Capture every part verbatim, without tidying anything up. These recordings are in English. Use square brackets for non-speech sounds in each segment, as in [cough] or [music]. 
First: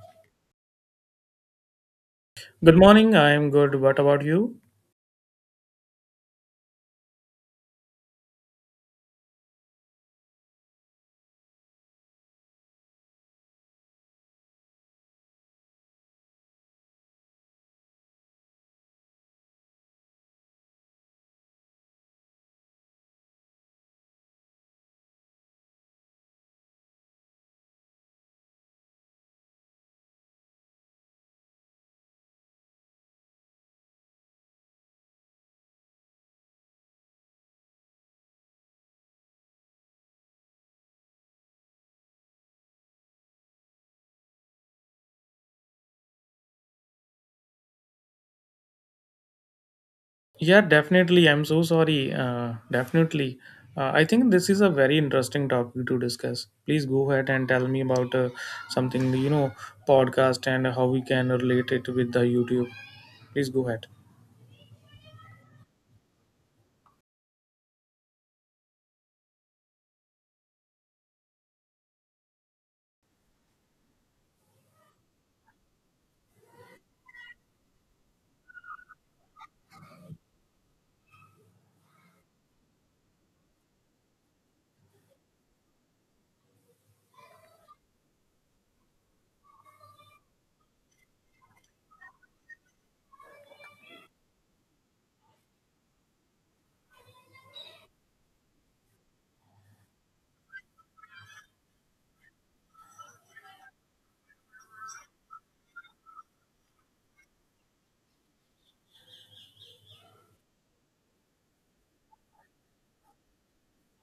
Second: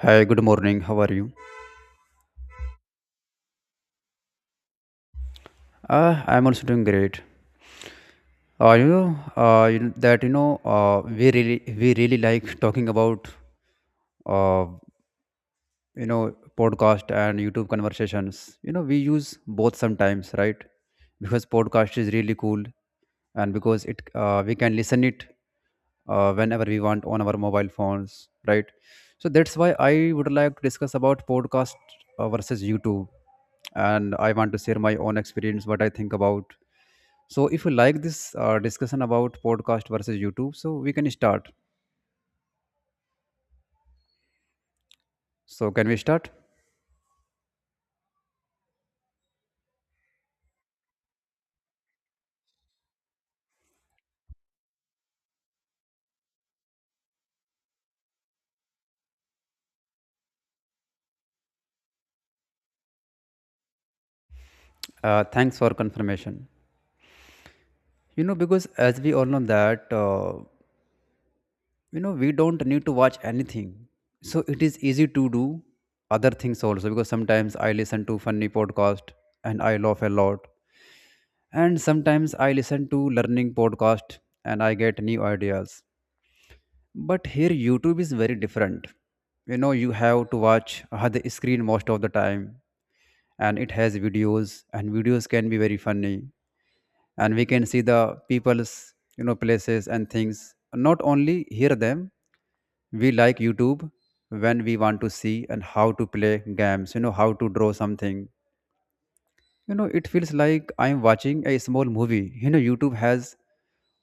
Hi, good morning. How are you? Good morning. I'm good. What about you? Uh, I'm also doing great. Uh, you know uh, you, kn- that you know uh, we really we really like talking about uh, you know podcast and YouTube conversations. You know we use both sometimes, right? Because podcast is really cool, and because it uh, we can listen it uh, whenever we want on our mobile phones, right? So that's why I would like to discuss about podcast uh, versus YouTube, and I want to share my own experience, what I think about. So, if you like this uh, discussion about podcast versus YouTube, so we can start. So, can we start? Yeah, definitely. I'm so sorry. Uh, definitely. Uh, I think this is a very interesting topic to discuss. Please go ahead and tell me about uh, something, you know, podcast and how we can relate it with the YouTube. Please go ahead. Uh, thanks for confirmation. You know, because as we all know that, uh, you know, we don't need to watch anything. So, it is easy to do other things also because sometimes I listen to funny podcast and I laugh a lot. And sometimes I listen to learning podcast and I get new ideas. But here YouTube is very different. You know, you have to watch uh, the screen most of the time, and it has videos, and videos can be very funny, and we can see the people's, you know, places and things, not only hear them. We like YouTube when we want to see and how to play games, you know, how to draw something. You know, it feels like I'm watching a small movie. You know, YouTube has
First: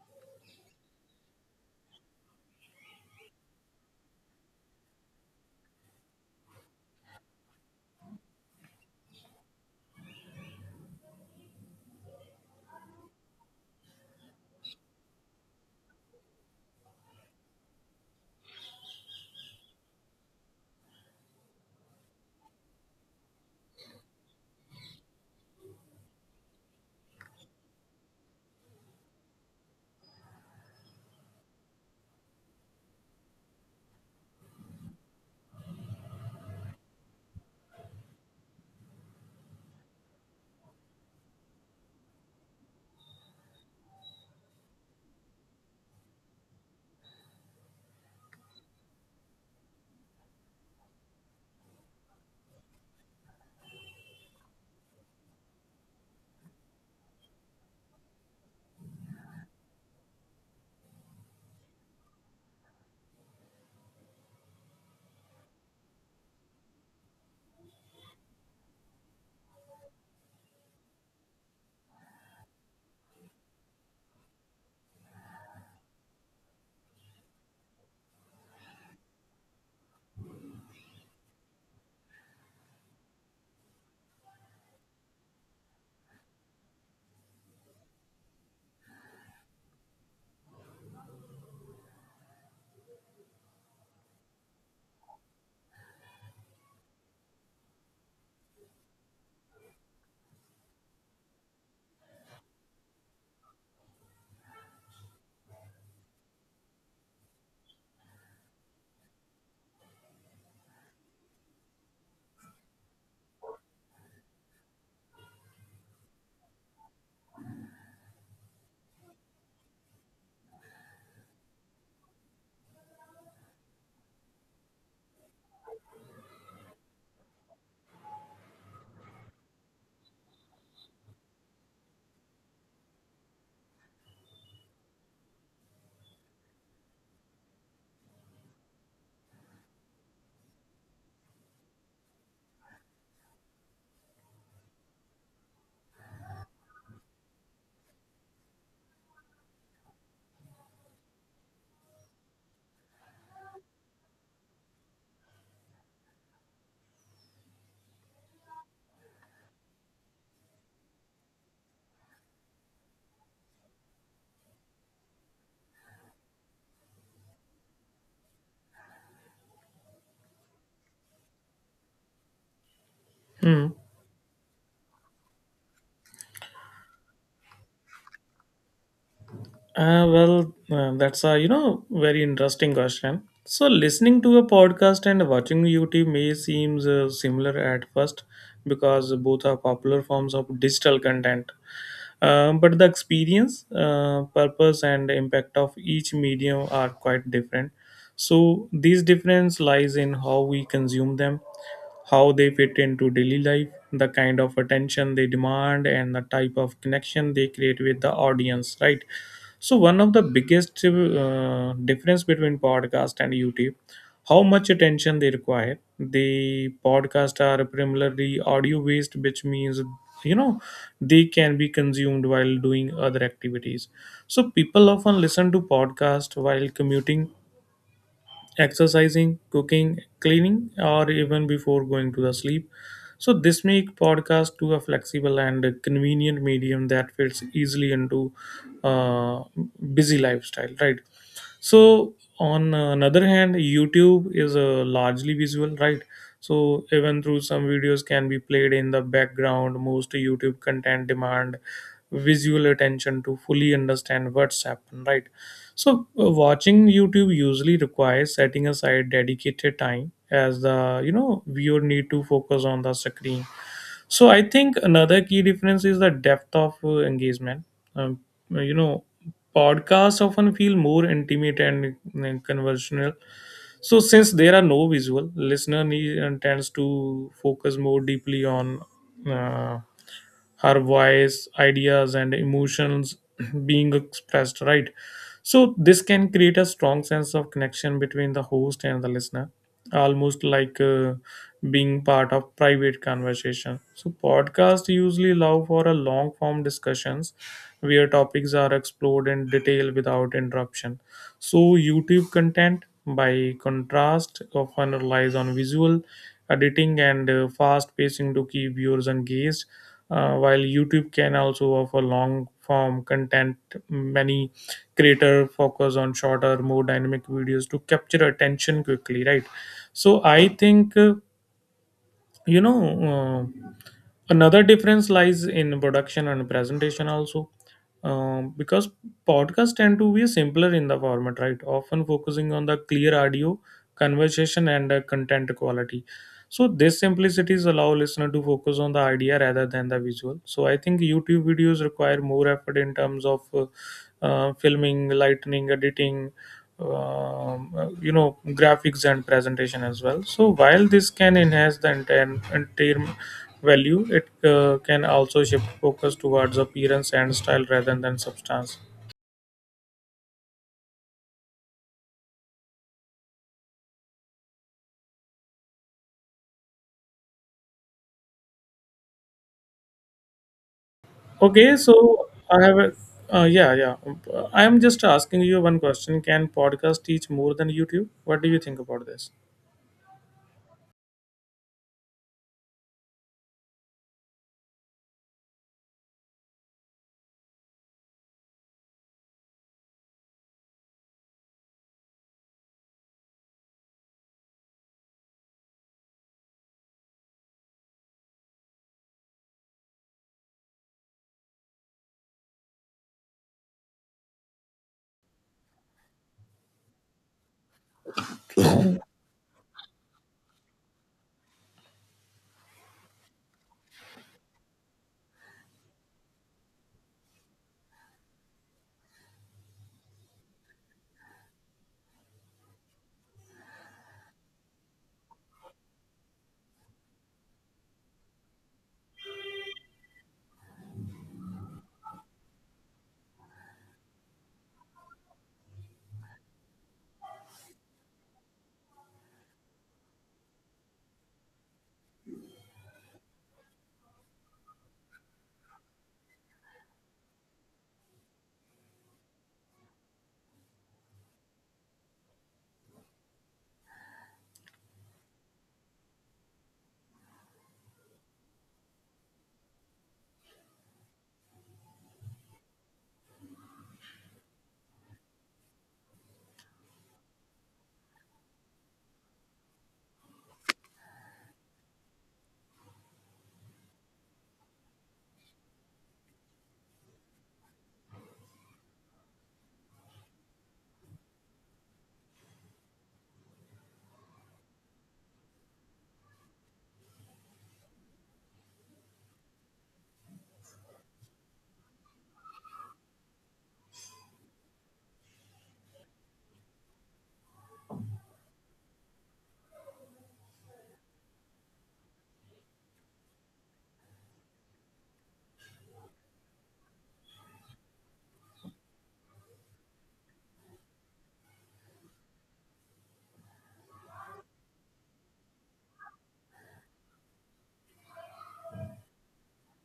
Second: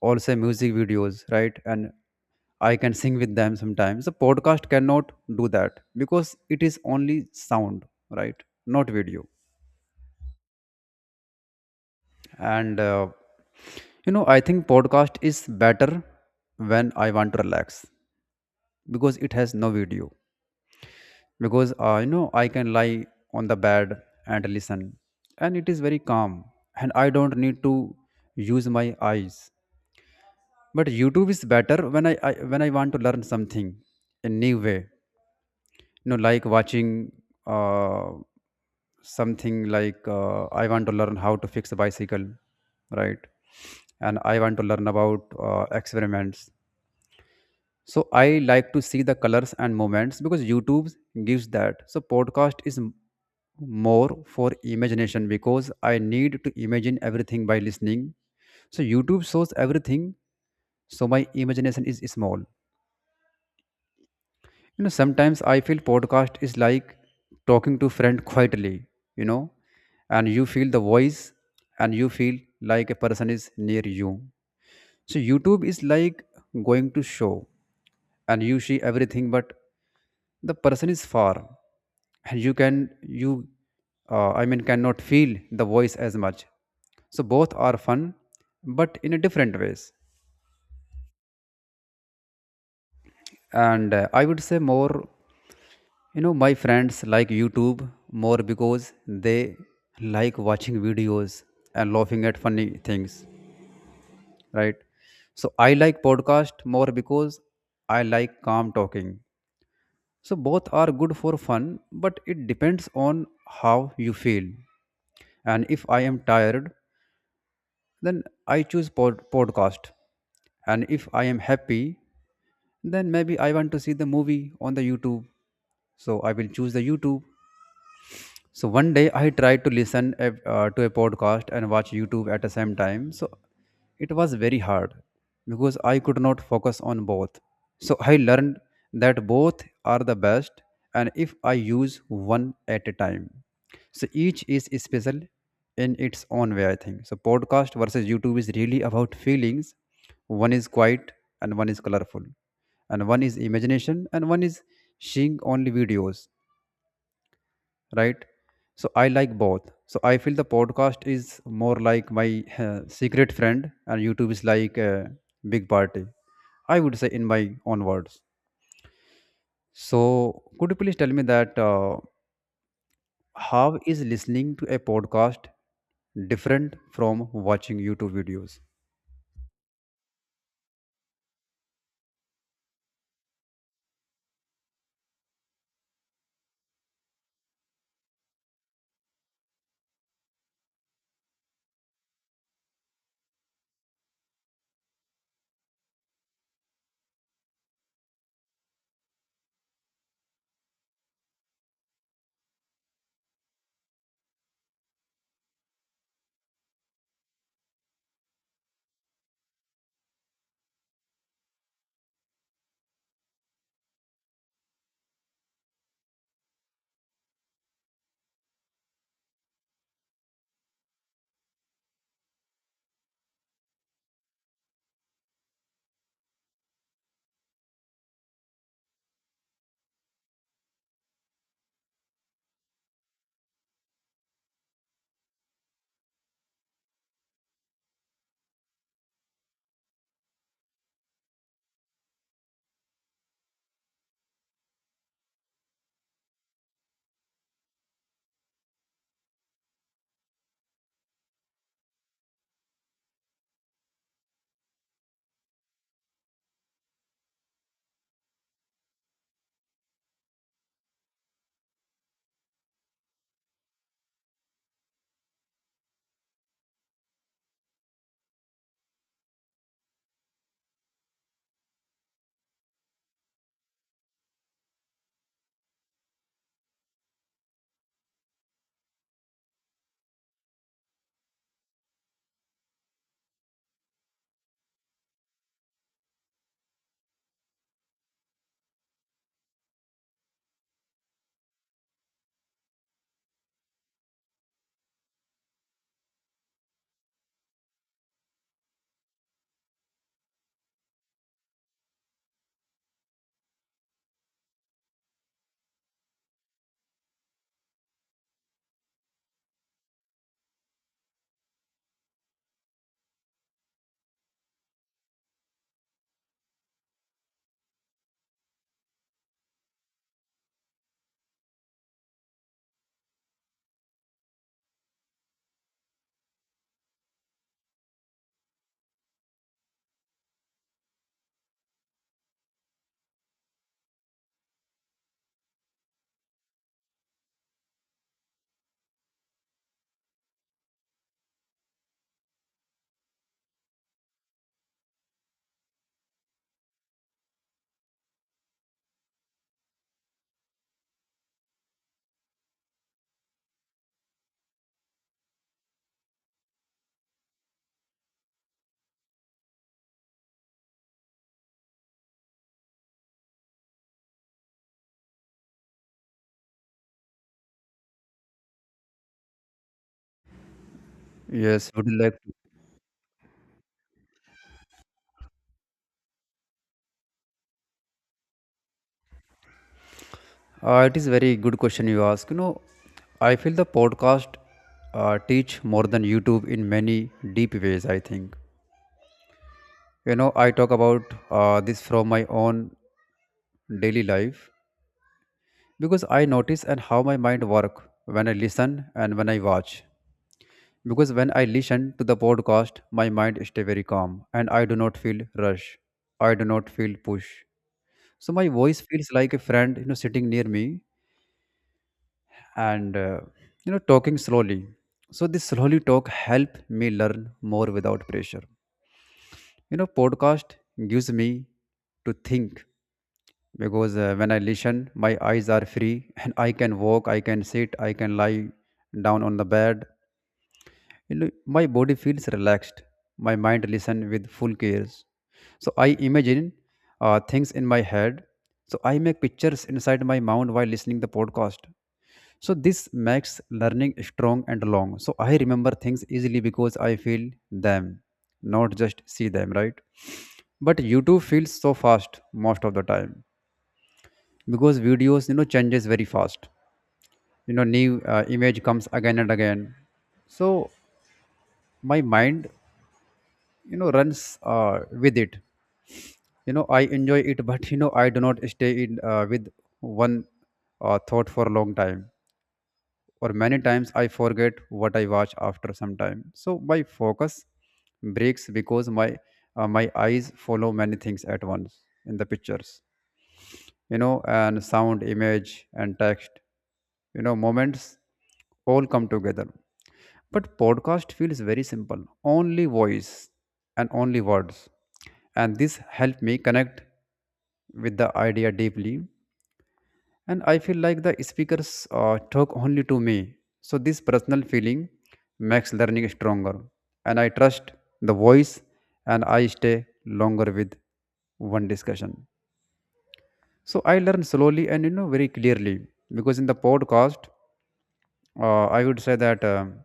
also music videos, right? And I can sing with them sometimes. The podcast cannot do that because it is only sound, right? Not video. And uh, you know I think podcast is better when I want to relax because it has no video, because uh, you know, I can lie on the bed and listen, and it is very calm, and I don't need to use my eyes. But YouTube is better when i, I when i want to learn something a new way, you know, like watching uh, something, like uh, I want to learn how to fix a bicycle, right? And I want to learn about uh, experiments. So I like to see the colors and movements because YouTube gives that. So podcast is m- more for imagination because I need to imagine everything by listening. So YouTube shows everything, so my imagination is small. You know, sometimes I feel podcast is like talking to friend quietly, you know, and you feel the voice, and you feel like a person is near you. So YouTube is like going to show, and you see everything, but the person is far, and you can you uh, I mean cannot feel the voice as much. So both are fun, but in a different ways. And uh, I would say more. You know, my friends like YouTube more because they like watching videos and laughing at funny things, right? So I like podcast more because I like calm talking. So both are good for fun, but it depends on how you feel. And if I am tired, then I choose pod- podcast. And if I am happy, then maybe I want to see the movie on the YouTube. So I will choose the YouTube. So one day I tried to listen a, uh, to a podcast and watch YouTube at the same time. So it was very hard because I could not focus on both. So I learned that both are the best and if I use one at a time. So each is special in its own way, I think. So podcast versus YouTube is really about feelings. One is quiet and one is colorful, and one is imagination and one is seeing only videos, right? So I like both. So I feel the podcast is more like my [laughs] uh, secret friend, and YouTube is like a big party, I would say in my own words. So could you please tell me that uh, Hmm. how is listening to a podcast different from watching YouTube videos? Uh, well, uh, that's a you know very interesting question. So listening to a podcast and watching YouTube may seems uh, similar at first because both are popular forms of digital content. Um, but the experience, uh, purpose, and impact of each medium are quite different. So this difference lies in how we consume them, how they fit into daily life, the kind of attention they demand, and the type of connection they create with the audience, right? So one of the biggest uh, difference between podcast and YouTube, how much attention they require. The podcast are primarily audio based, which means you know they can be consumed while doing other activities, so people often listen to podcasts while commuting, exercising, cooking, cleaning, or even before going to the sleep. So this make podcast to a flexible and convenient medium that fits easily into uh, busy lifestyle, right? So on another hand, YouTube is uh, largely visual, right? So even through some videos can be played in the background, most YouTube content demand visual attention to fully understand what's happened, right? So uh, watching YouTube usually requires setting aside dedicated time as the you know viewer need to focus on the screen. So I think another key difference is the depth of uh, engagement. Um, you know, podcasts often feel more intimate and uh, conversational. So since there are no visual, listener need, uh, tends to focus more deeply on uh, her voice, ideas, and emotions [clears throat] being expressed. Right. So this can create a strong sense of connection between the host and the listener, almost like. Uh, being part of private conversation. So podcasts usually allow for a long form discussions where topics are explored in detail without interruption. So YouTube content, by contrast, often relies on visual editing and uh, fast pacing to keep viewers engaged. Uh, while YouTube can also offer long form content, many creator focus on shorter, more dynamic videos to capture attention quickly, right? So I think uh, you know uh, another difference lies in production and presentation also, um, because podcasts tend to be simpler in the format, right, often focusing on the clear audio conversation and uh, content quality. So these simplicities allow listener to focus on the idea rather than the visual. So I think YouTube videos require more effort in terms of uh, uh, filming, lightning, editing, um, uh, you know graphics and presentation as well. So while this can enhance the entire, entire value, it uh, can also shift focus towards appearance and style rather than substance. Okay, Yes, would so you like... I have a uh, yeah, yeah, I am just asking you one question. Can podcast teach more than YouTube? What do you think about this? Uh, it is very good question you ask, you know. I feel the podcast uh, teach more than YouTube in many deep ways, I think. You know, I talk about uh, this from my own daily life because I notice and how my mind work when I listen and when I watch. Because when I listen to the podcast, my mind stay very calm, and I do not feel rush, I do not feel push. So my voice feels like a friend, you know, sitting near me and uh, you know, talking slowly. So this slowly talk help me learn more without pressure. You know, podcast gives me to think because uh, when I listen, my eyes are free, [laughs] and I can walk, I can sit, I can lie down on the bed. You know, my body feels relaxed. My mind listens with full cares. So I imagine uh, things in my head. So I make pictures inside my mind while listening the podcast. So this makes learning strong and long. So I remember things easily because I feel them, not just see them, right? But YouTube feels so fast most of the time because videos, you know, changes very fast. You know, new uh, image comes again and again. So my mind, you know, runs uh, with it. You know, I enjoy it, [laughs] but you know, I do not stay in uh, with one uh, thought for a long time. Or many times I forget what I watch after some time. So my focus breaks because my uh, my eyes follow many things at once in the pictures, you know, and sound, image, and text, you know, moments all come together. But podcast feels very simple, only voice and only words. And this helped me connect with the idea deeply. And I feel like the speakers uh, talk only to me. So this personal feeling makes learning stronger. And I trust the voice, and I stay longer with one discussion. So I learned slowly and, you know, very clearly because in the podcast, uh, I would say that, um,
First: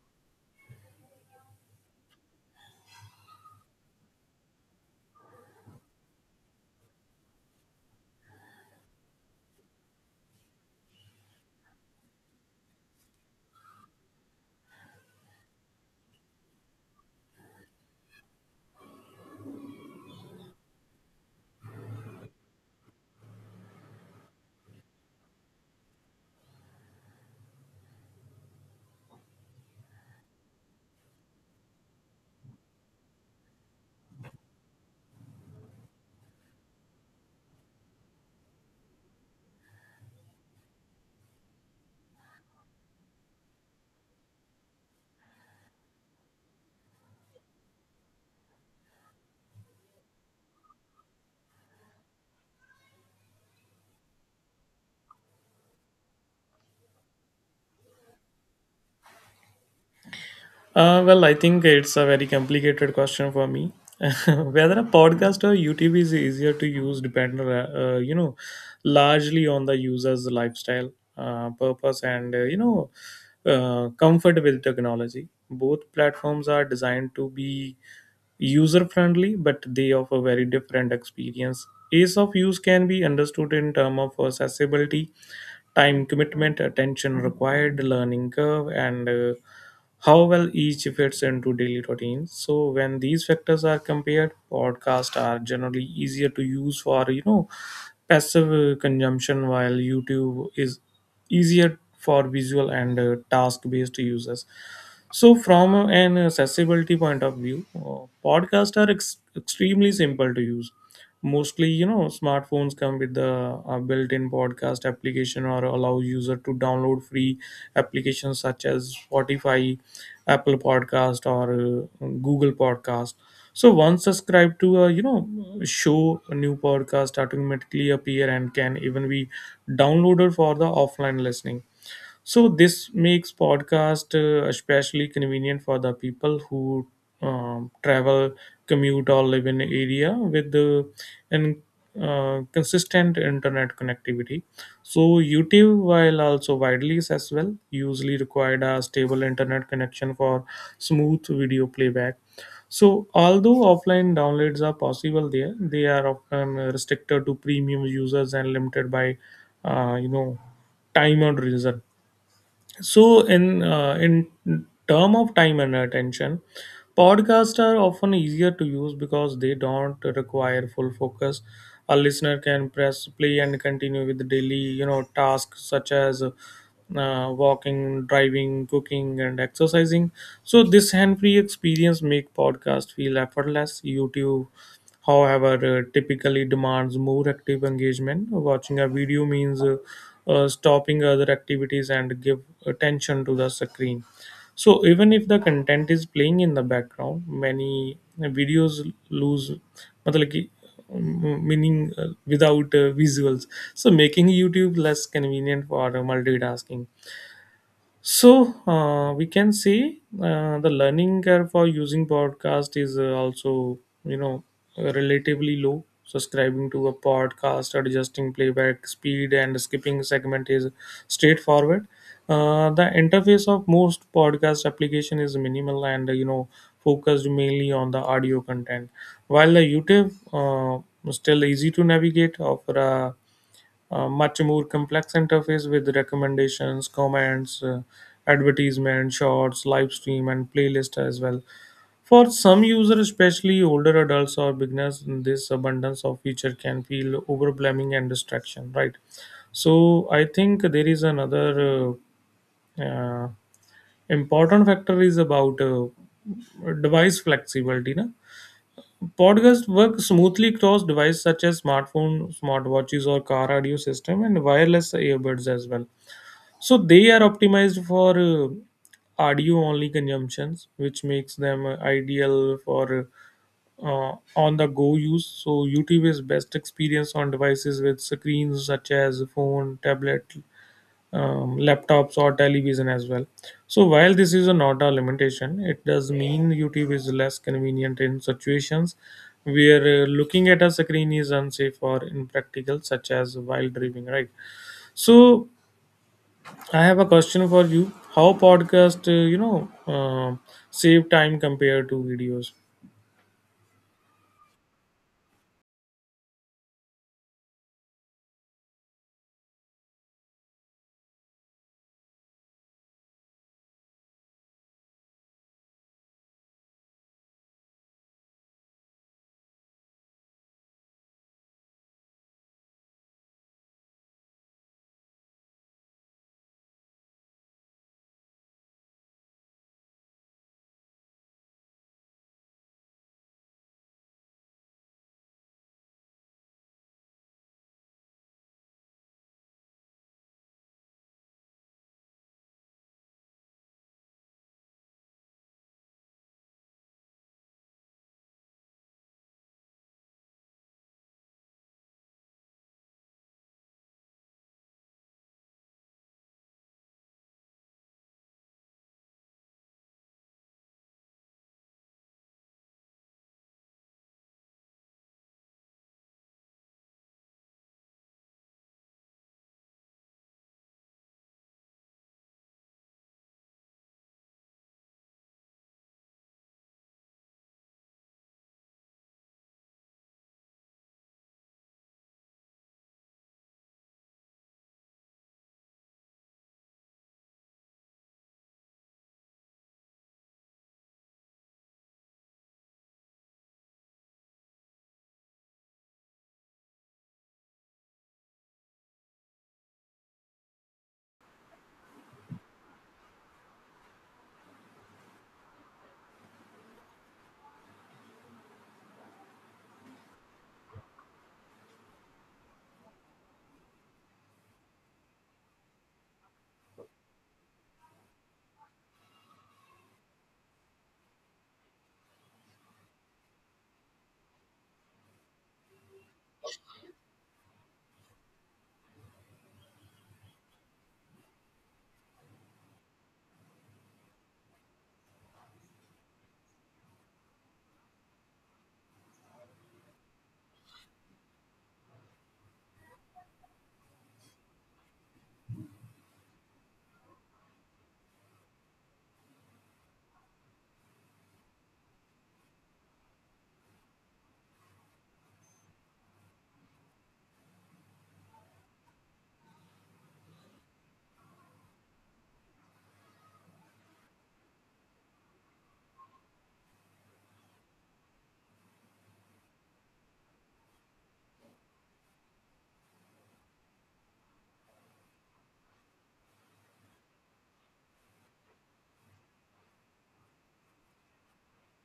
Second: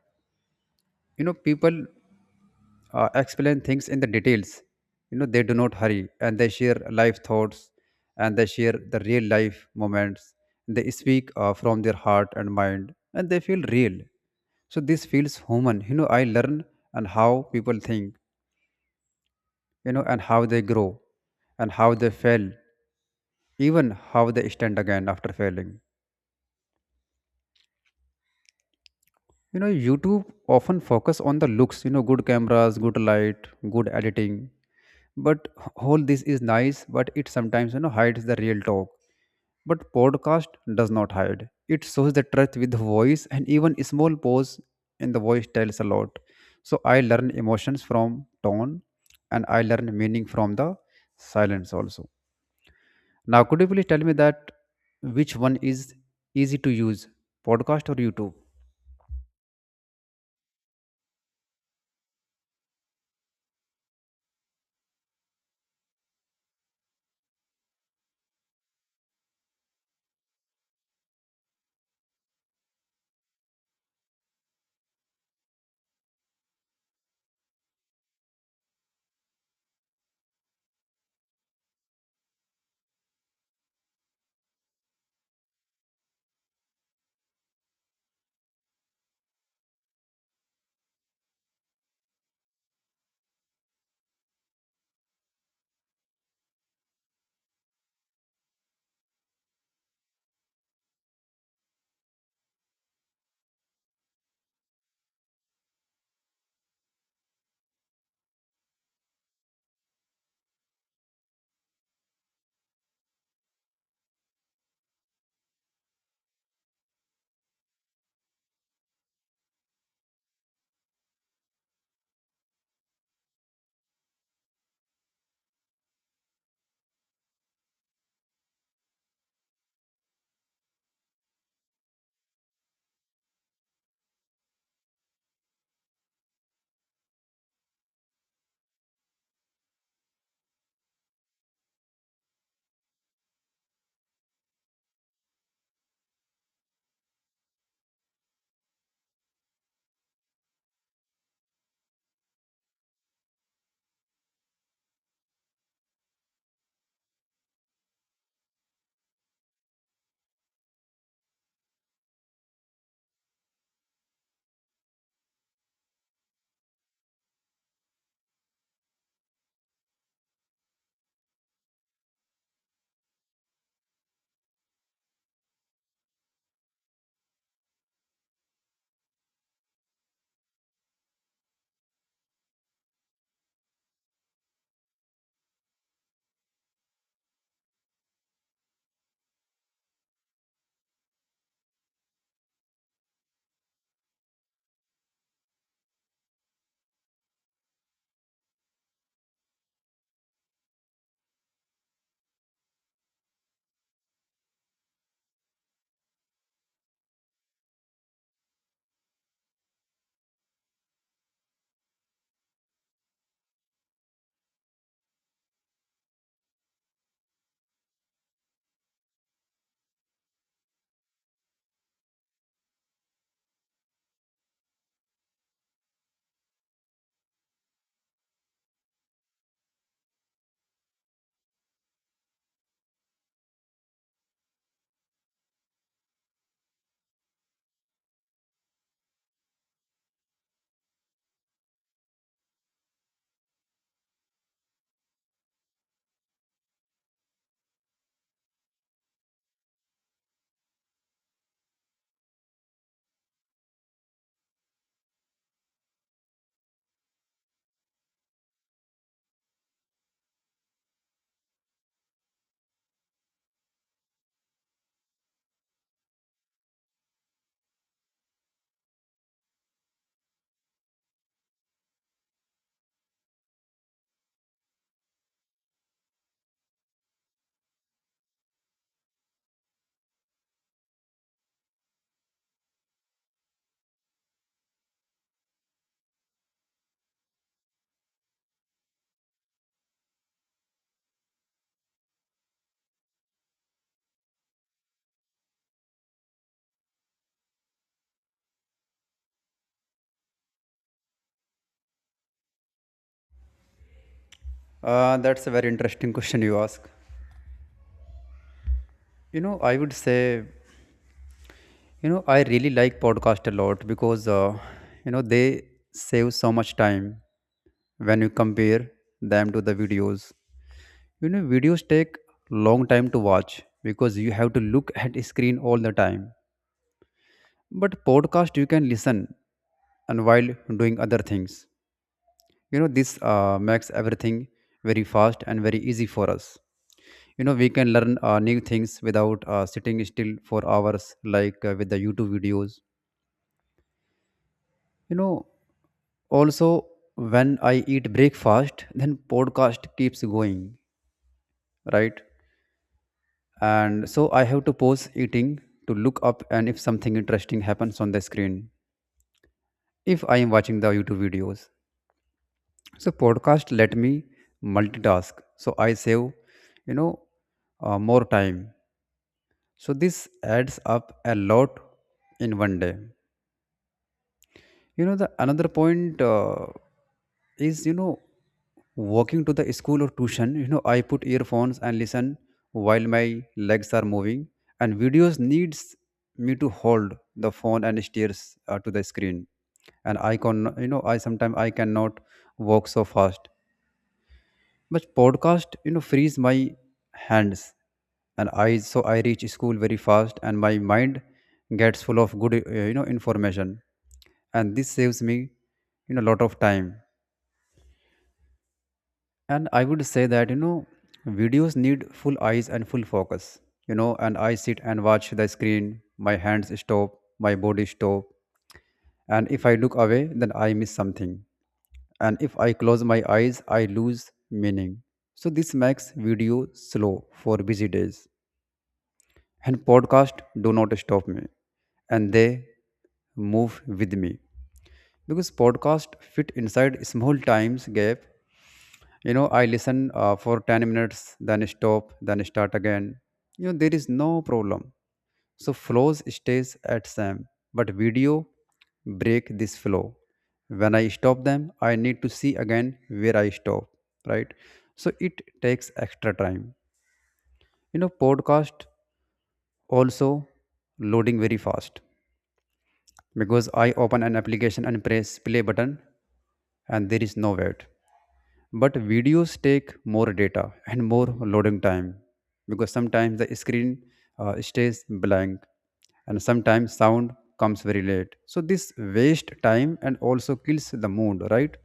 you know, people uh, explain things in the details. You know, they do not hurry, and they share life thoughts, and they share the real life moments. They speak uh, from their heart and mind, and they feel real. So this feels human. You know, I learn and how people think, you know, and how they grow, and how they fail, even how they stand again after failing. You know, YouTube often focus on the looks, you know, good cameras, good light, good editing. But all this is nice, but it sometimes, you know, hides the real talk. But podcast does not hide, it shows the truth with the voice, and even a small pause in the voice tells a lot. So I learn emotions from tone, and I learn meaning from the silence also. Now could you please tell me that which one is easy to use, podcast or YouTube? Uh, well, I think it's a very complicated question for me. [laughs] Whether a podcast or YouTube is easier to use depends, uh, uh, you know, largely on the user's lifestyle, uh, purpose, and uh, you know, uh, comfort with technology. Both platforms are designed to be user friendly, but they offer very different experience. Ease of use can be understood in terms of accessibility, time commitment, attention required, learning curve, and uh, how well each fits into daily routines. So when these factors are compared, podcasts are generally easier to use for you know passive uh, consumption, while YouTube is easier for visual and uh, task-based users. So from an accessibility point of view, uh, podcasts are ex- extremely simple to use. Mostly, you know, smartphones come with the uh, built-in podcast application or allow user to download free applications such as Spotify, Apple Podcast, or uh, Google Podcast. So once subscribed to a you know show, a new podcast automatically appear and can even be downloaded for the offline listening. So this makes podcast uh, especially convenient for the people who um, travel, commute, or live in area with the and uh, consistent internet connectivity. So YouTube, while also widely accessible, usually required a stable internet connection for smooth video playback. So although offline downloads are possible there, they are often restricted to premium users and limited by, uh, you know, time and reason. So in uh, in term of time and attention, podcasts are often easier to use because they don't require full focus. A listener can press play and continue with daily, you know, tasks such as uh, walking, driving, cooking, and exercising. So this hand-free experience make podcast feel effortless. YouTube however, uh, typically demands more active engagement. Watching a video means uh, uh, stopping other activities and give attention to the screen. So even if the content is playing in the background, many videos lose मतलब कि, um, meaning uh, without uh, visuals. So making YouTube less convenient for uh, multitasking. So uh, we can see uh, the learning curve for using podcast is uh, also you know relatively low. Subscribing to a podcast, adjusting playback speed, and skipping segment is straightforward. Uh, the interface of most podcast application is minimal and you know focused mainly on the audio content, while the YouTube, uh, still easy to navigate, offer a a much more complex interface with recommendations, comments, uh, advertisement, shorts, live stream, and playlist as well. For some users, especially older adults or beginners, this abundance of feature can feel overwhelming and distraction, right? So I think there is another uh, uh, important factor is about uh, device flexibility, na? Podcasts work smoothly across devices such as smartphones, smartwatches, or car audio system, and wireless earbuds as well. So they are optimized for uh, audio-only consumptions, which makes them uh, ideal for uh, on-the-go use. So YouTube is best experience on devices with screens such as phone, tablet, um, laptops, or television as well. So while this is a not a limitation, it does mean YouTube is less convenient in situations where uh, looking at a screen is unsafe or impractical, such as while driving. Right. So I have a question for you: how podcast, uh, you know, uh, save time compared to videos? Uh, that's a very interesting question you ask. You know, I would say, you know, I really like podcast a lot because, uh, you know, they save so much time when you compare them to the videos. You know, videos take long time to watch because you have to look at a screen all the time. But podcast you can listen and while doing other things. You know, this uh, makes everything very fast and very easy for us. You know, we can learn uh, new things without uh, sitting still for hours like uh, with the YouTube videos. You know, also when I eat breakfast, then podcast keeps going, right? And so I have to pause eating to look up and if something interesting happens on the screen, if I am watching the YouTube videos. So podcast let me multitask, so I save, you know, uh, more time. So this adds up a lot in one day. You know, the another point uh, is, you know, walking to the school or tuition. You know, I put earphones and listen while my legs are moving, and videos needs me to hold the phone and stares uh, to the screen, and I can you know I sometimes I cannot walk so fast. But podcast, you know, frees my hands and eyes, so I reach school very fast, and my mind gets full of good, uh, you know, information, and this saves me, you know, a lot of time. And I would say that, you know, videos need full eyes and full focus, you know, and I sit and watch the screen, my hands stop, my body stop. And if I look away, then I miss something. And if I close my eyes, I lose meaning. So this makes video slow for busy days. And podcast do not stop me. And they move with me. Because podcast fit inside small times gap. You know I listen uh, for ten minutes, then stop, then start again. You know, there is no problem, so flows stays at same. But video break this flow. When I stop them, I need to see again where I stop, right? So it takes extra time. You know, podcast also loading very fast because I open an application and press play button and there is no wait. But videos take more data and more loading time because sometimes the screen, uh, stays blank, and sometimes sound comes very late, so this waste time and also kills the mood, right?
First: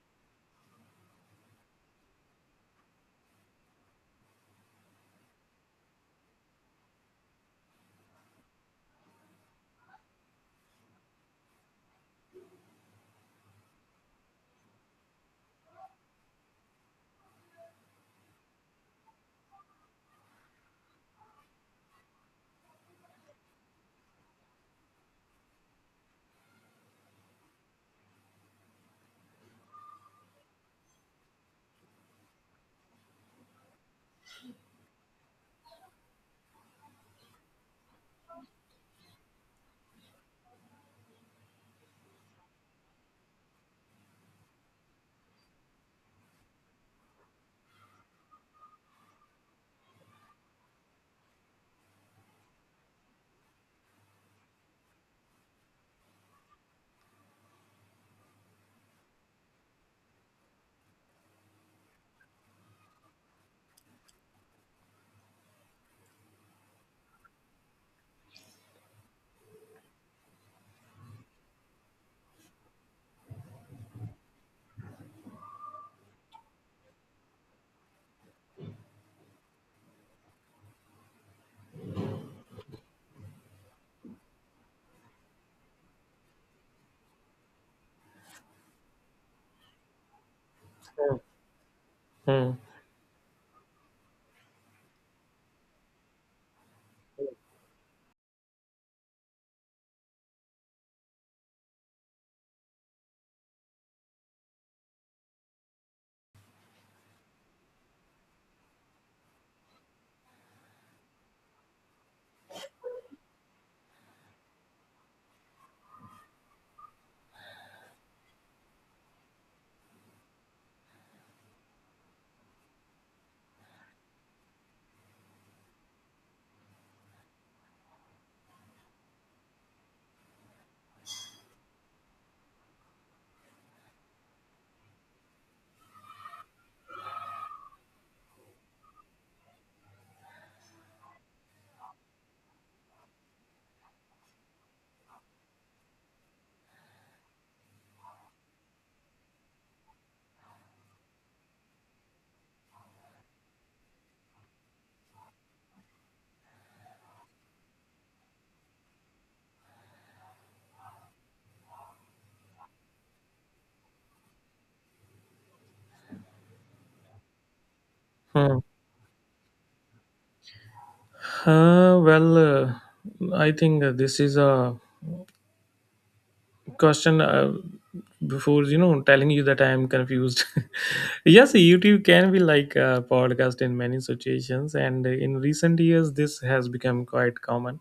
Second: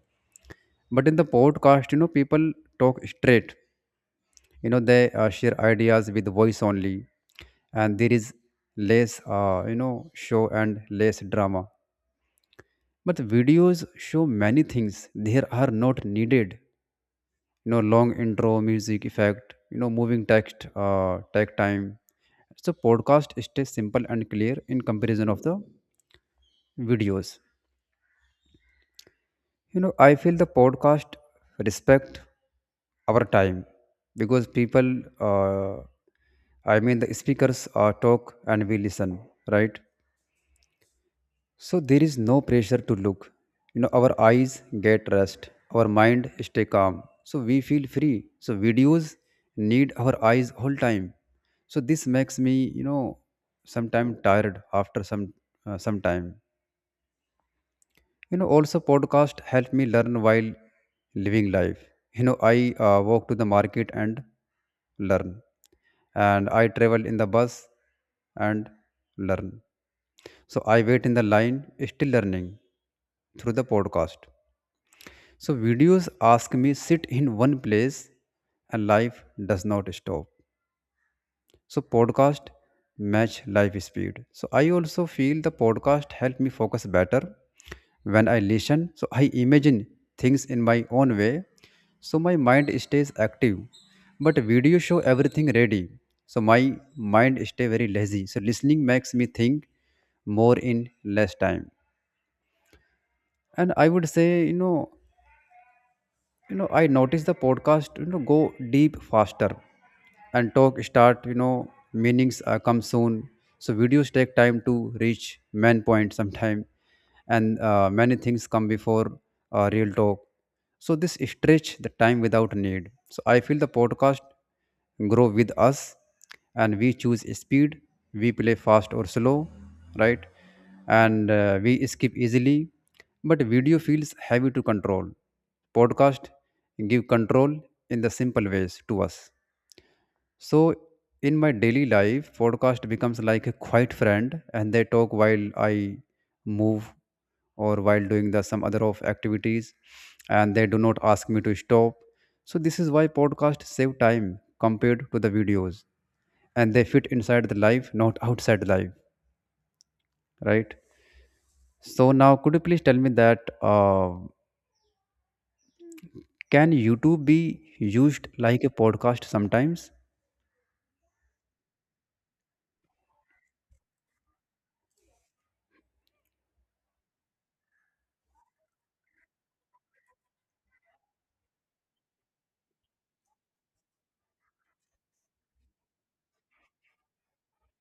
But in the podcast, you know, people talk straight. You know, they uh, share ideas with voice only, and there is less, uh, you know show and less drama. But videos show many things there are not needed. You know, long intro, music effect, you know, moving text, uh, tag time. So podcast stays simple and clear in comparison of the videos. You know, I feel the podcast respect our time because people, uh, I mean the speakers, uh, talk and we listen, right? So there is no pressure to look. You know, our eyes get rest, our mind stay calm. So we feel free. So videos need our eyes whole time. So this makes me, you know, sometime tired after some uh, some time. You know, also podcast help me learn while living life. You know, i uh, walk to the market and learn, and i travel in the bus and learn, so i wait in the line, still learning through the podcast. So videos ask me sit in one place and life does not stop. So podcast match life speed. So i also feel the podcast help me focus better when i listen. So i imagine things in my own Hmm. way. So my Hmm. mind stays active. But video show everything ready. So my mind stay very lazy. So listening makes me think more in less time. And I would say, you know, you know, I notice the podcast, you know, go deep faster, and talk start, you know, meanings uh, come soon. So videos take time to reach main point sometime, and uh, many things come before uh, real talk. So this stretch the time without need. So I feel the podcast grow with us, and we choose speed. We play fast or slow, right? And uh, we skip easily, but video feels heavy to control. Podcast give control in the simple ways to us. So, in my daily life, podcast becomes like a quiet friend, and they talk while i move or while doing the some other of activities, and they do not ask me to stop. So this is why podcast save time compared to the videos, and they fit inside the life, not outside the life, right? So now, could you please tell me that uh, can YouTube be used Hmm. like a podcast sometimes? Uh, well, uh, I think uh, this is a question, uh, before you know telling you that I am confused. [laughs] Yes, YouTube can be like a podcast in many situations, and in recent years this has become quite common.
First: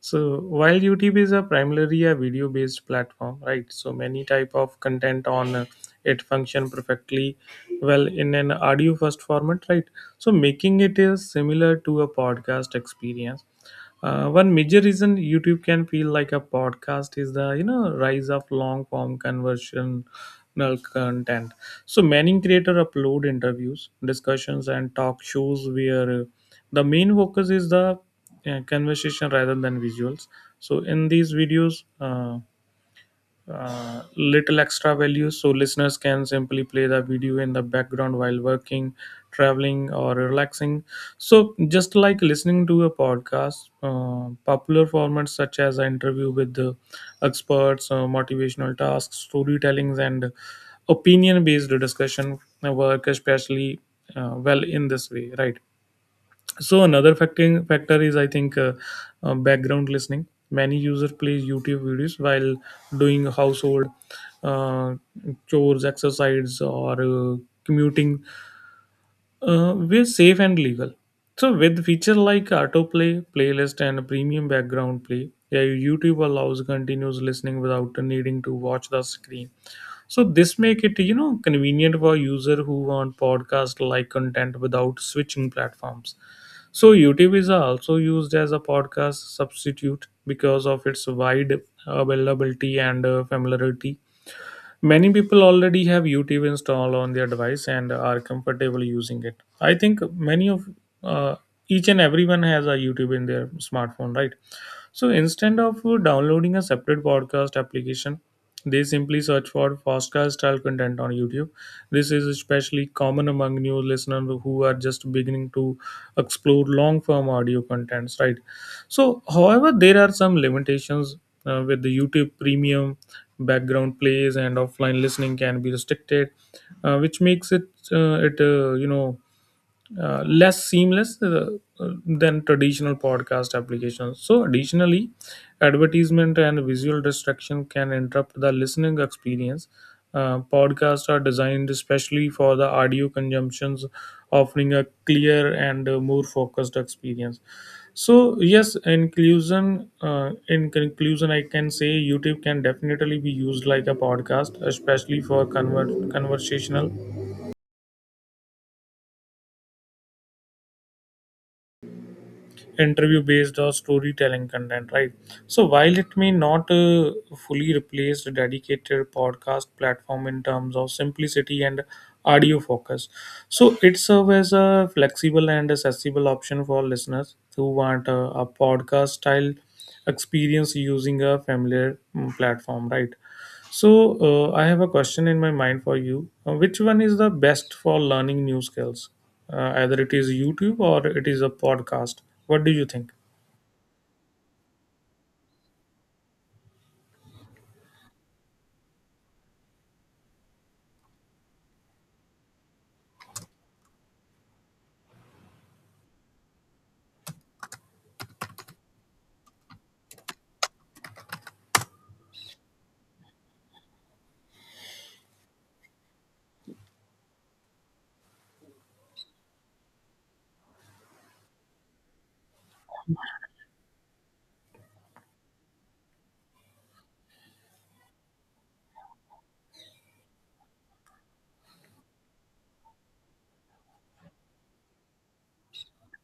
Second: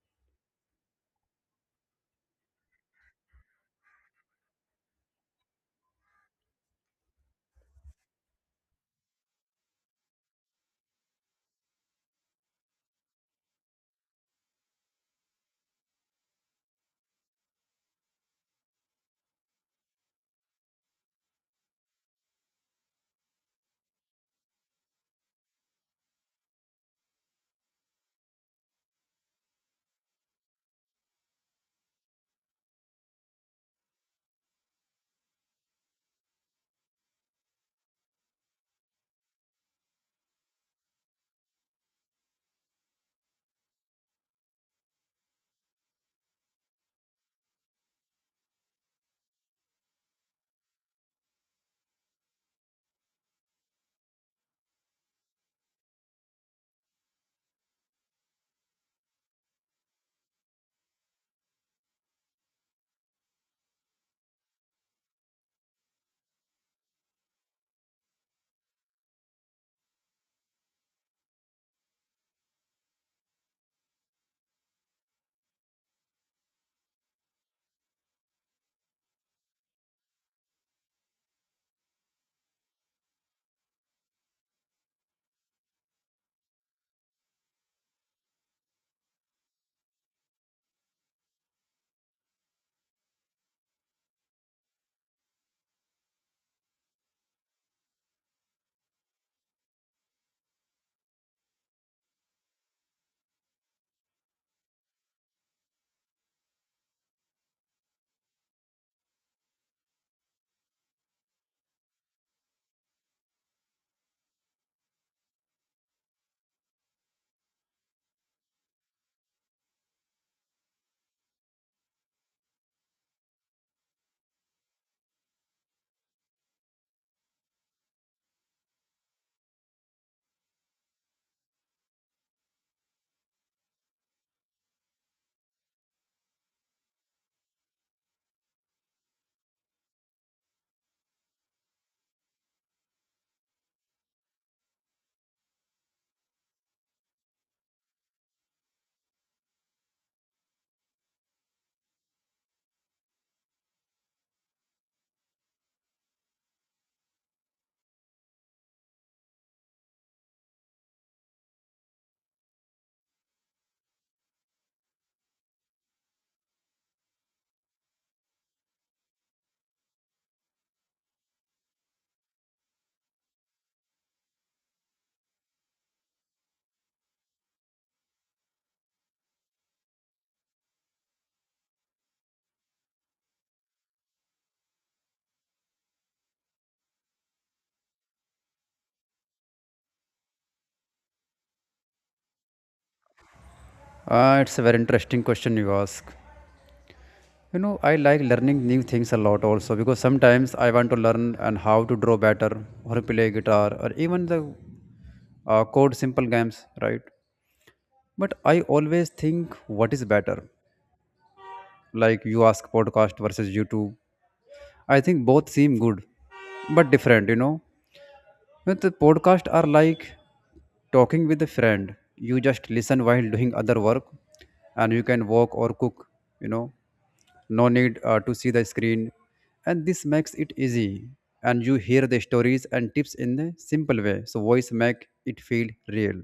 So while YouTube is a primarily a video based platform, right, so many type of content on uh, it function perfectly well in an audio first format, right? So making it is similar to a podcast experience. Uh, one major reason YouTube can feel like a podcast is the you know rise of long form conversational content. So many creator upload interviews, discussions, and talk shows where uh, the main focus is the uh, conversation rather than visuals. So in these videos. Uh, uh, little extra value, so listeners can simply play the video in the background while working, traveling, or relaxing. So just like listening to a podcast, uh, popular formats such as an interview with the experts, uh, motivational tasks, storytellings, and opinion based discussion work especially uh, well in this way, right? So another factor factor is I think uh, uh, background listening. Many users play YouTube videos while doing household uh, chores, exercise, or uh, commuting, uh, we're safe and legal. So with feature like autoplay, playlist, and premium background play, yeah, YouTube allows continuous listening without needing to watch the screen. So this make it, you know convenient for user who want podcast like content without switching platforms. So YouTube is also used as a podcast substitute because of its wide availability and uh, familiarity. Many people already have YouTube installed on their device and are comfortable using it. I think many of uh, each and everyone has a YouTube in their smartphone, right? So instead of downloading a separate podcast application, they simply search for podcast style content on YouTube. This is especially common among new listeners who are just beginning to explore long form audio contents, right? So, however, there are some limitations uh, with the YouTube Premium. Background plays and offline listening can be restricted, uh, which makes it uh, it uh, you know uh, less seamless uh, uh, than traditional podcast applications. So additionally, advertisement and visual distraction can interrupt the listening experience. Uh, podcasts are designed especially for the audio consumptions, offering a clear and uh, more focused experience. So, yes, inclusion. Uh, in conclusion, I can say YouTube can definitely be used like a podcast, especially for conver- conversational, interview based, or storytelling content, right? So while it may not uh, fully replace the dedicated podcast platform in terms of simplicity and audio focus, so it serves as a flexible and accessible option for listeners who want a, a podcast style experience using a familiar mm, platform, right? So, uh, I have a question in my mind for you. Uh, which one is the best for learning new skills? Uh, either it is YouTube or it is a podcast. What do you think? Uh, it's a very interesting question you ask. You know, i like learning new things a lot also because sometimes i want to learn and how to draw better or play guitar or even the uh, code simple games, right? But i always think what is better. Like you ask podcast versus YouTube. I think both seem good, but different, you know. But the podcast are like talking with a friend. You just listen while doing other work, and you can walk or cook. You know, no need uh, to see the screen, and this makes it easy. And you hear the stories and tips in a simple way. So voice make it feel real.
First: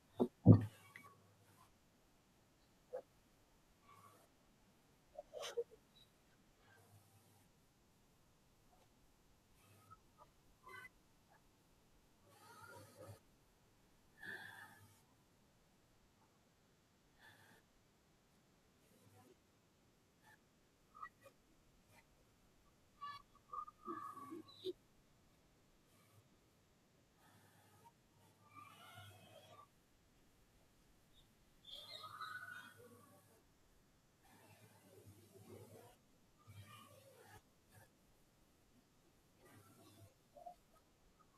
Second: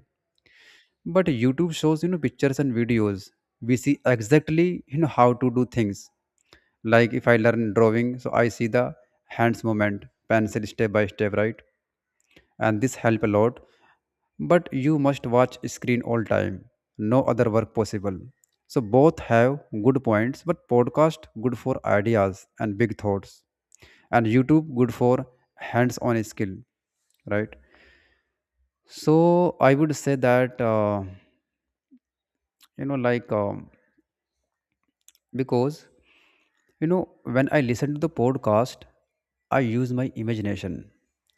But YouTube shows, you know, pictures and videos. We see exactly, you know, how to do things. Like if I learn drawing, so I see the hands movement, pencil step by step, right? And this help a lot. But you must watch screen all time. No other work possible. So both have good points, but podcast good for ideas and big thoughts, and YouTube good for hands on skill, right? So I would say that, uh, you know like um, because, you know, when I listen to the podcast, I use my imagination,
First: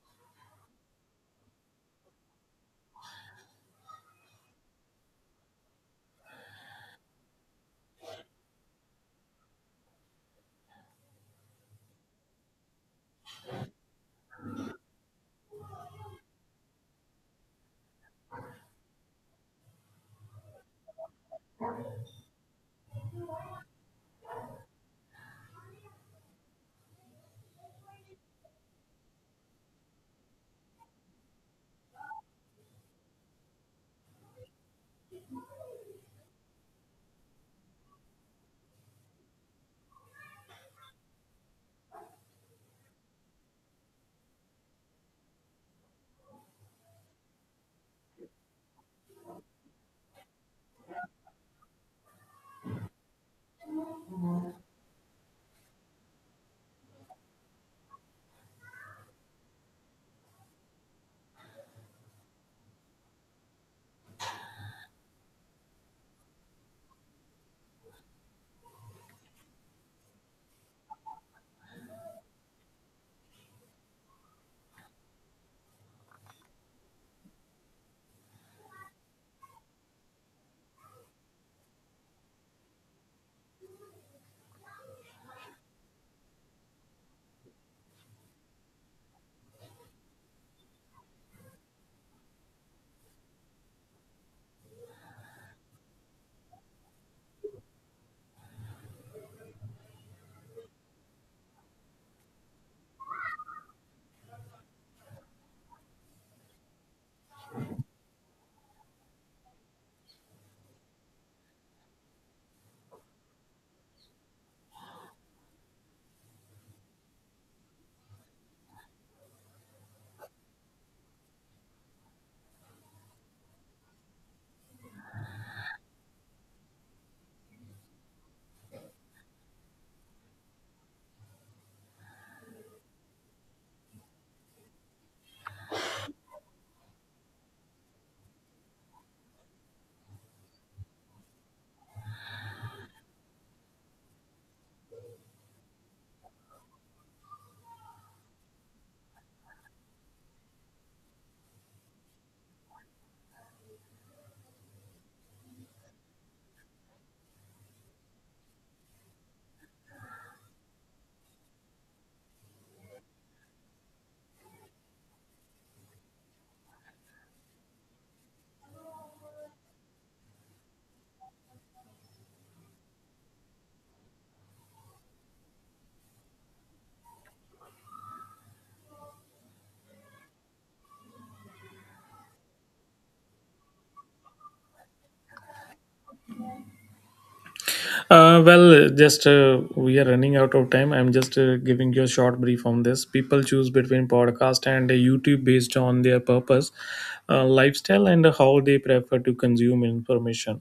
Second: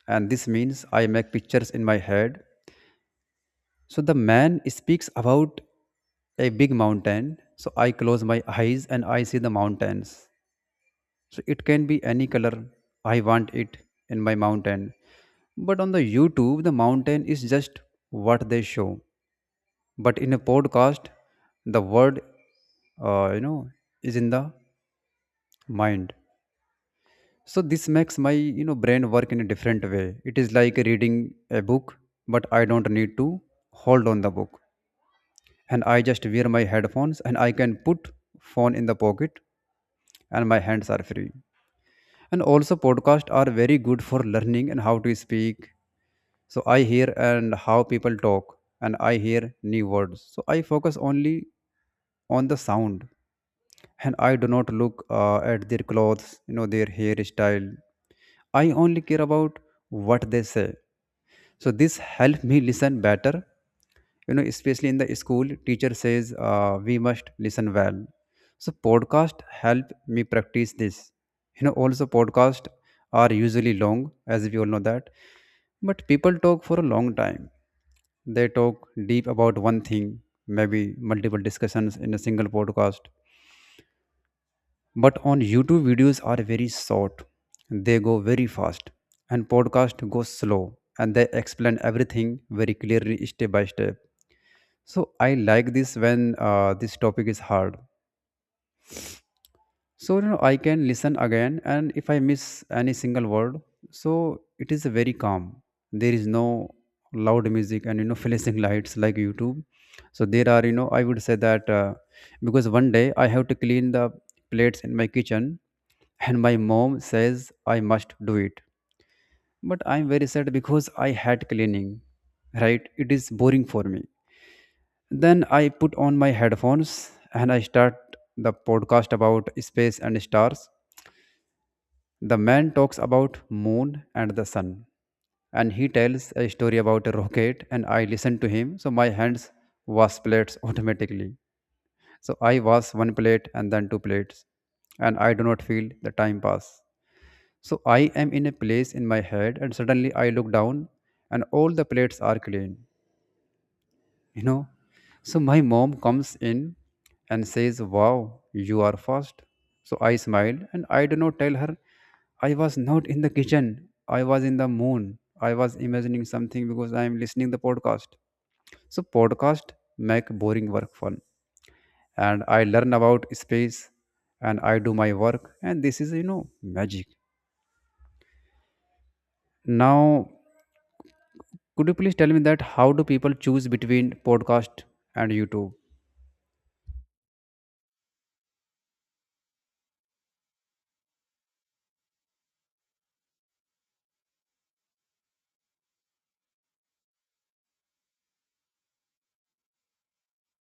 and this means I make pictures in my head. So the man speaks about a big mountain. So i close my eyes and i see the mountains. So it can be any color i want it in my mountain. But on the YouTube, the mountain is just what they show. But in a podcast, the word, uh, you know, is in the mind. So this makes my, you know, brain work in a different way. It is like reading a book, but i don't need to hold on the book. And i just wear my headphones and i can put phone in the pocket and my hands are free. And also podcasts are very good for learning and how to speak. So i hear and how people talk and i hear new words. So i focus only on the sound and i do not look uh, at their clothes, you know, their hairstyle. I only care about what they say. So this helped me listen better, you know, especially in the school teacher says uh, we must listen well. So podcast help me practice this. You know, also podcast are usually long, as we all know that. But people talk for a long time. They talk deep about one thing, maybe multiple discussions in a single podcast. But on YouTube, videos are very short, they go very fast, and podcast goes slow, and they explain everything very clearly, step by step. So i like this when uh, this topic is hard. So, you know, i can listen again, and if i miss any single word, so it is very calm. There is no loud music and, you know, [laughs] flashing lights like YouTube. So there are, you know, i would say that, uh, because one day i have to clean the plates in my kitchen, and my mom says i must do it. But i'm very sad because i had cleaning, right? It is boring for me. Then i put on my headphones and i start the podcast about space and stars. The man talks about moon and the sun, and he tells a story about a rocket, and i listened to him, so my hands wash plates [laughs] automatically. So i wash one plate and then two plates, and i do not feel the time pass. So i am in a place in my head, and suddenly i look down and all the plates are clean, you know. So my mom comes in and says, wow, you are fast. So I smiled and I do not tell her I was not in the kitchen. I was in the moon. I was imagining something because I am listening the podcast. So podcast make boring work fun, and I learn about space, and I do my work, and this is, you know, magic. Now, could you please tell me that how do people choose between podcast and YouTube? Uh, well, just uh, we are running out of time. I'm just uh, giving you a short brief on this. People choose between podcast and uh, YouTube based on their purpose, uh, lifestyle, and how they prefer to consume information.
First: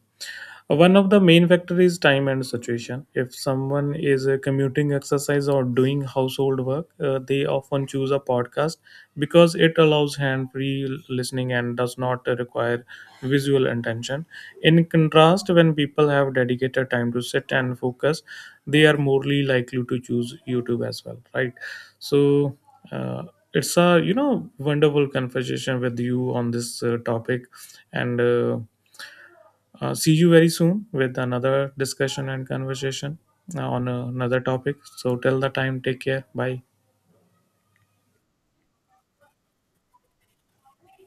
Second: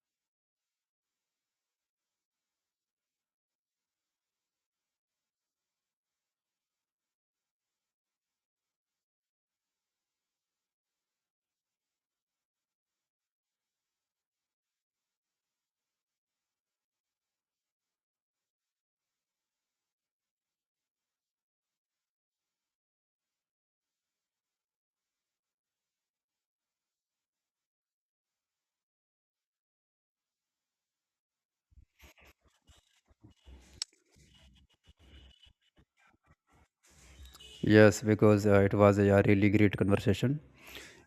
One of the main factors is time and situation. If someone is uh, commuting, exercise, or doing household work, uh, they often choose a podcast because it allows hand free listening and does not require visual attention. In contrast, when people have dedicated time to sit and focus, they are morely likely to choose YouTube as well, right? So, uh, it's a you know wonderful conversation with you on this uh, topic, and uh, uh, see you very soon with another discussion and conversation uh, on uh, another topic. So till the time, take care. Bye. Yes, because uh, it was a, yeah, really great conversation.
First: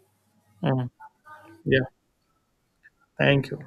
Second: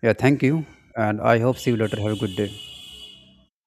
Yeah, thank you. Uh, And i hope see you yeah, later. Have a good day. thank you.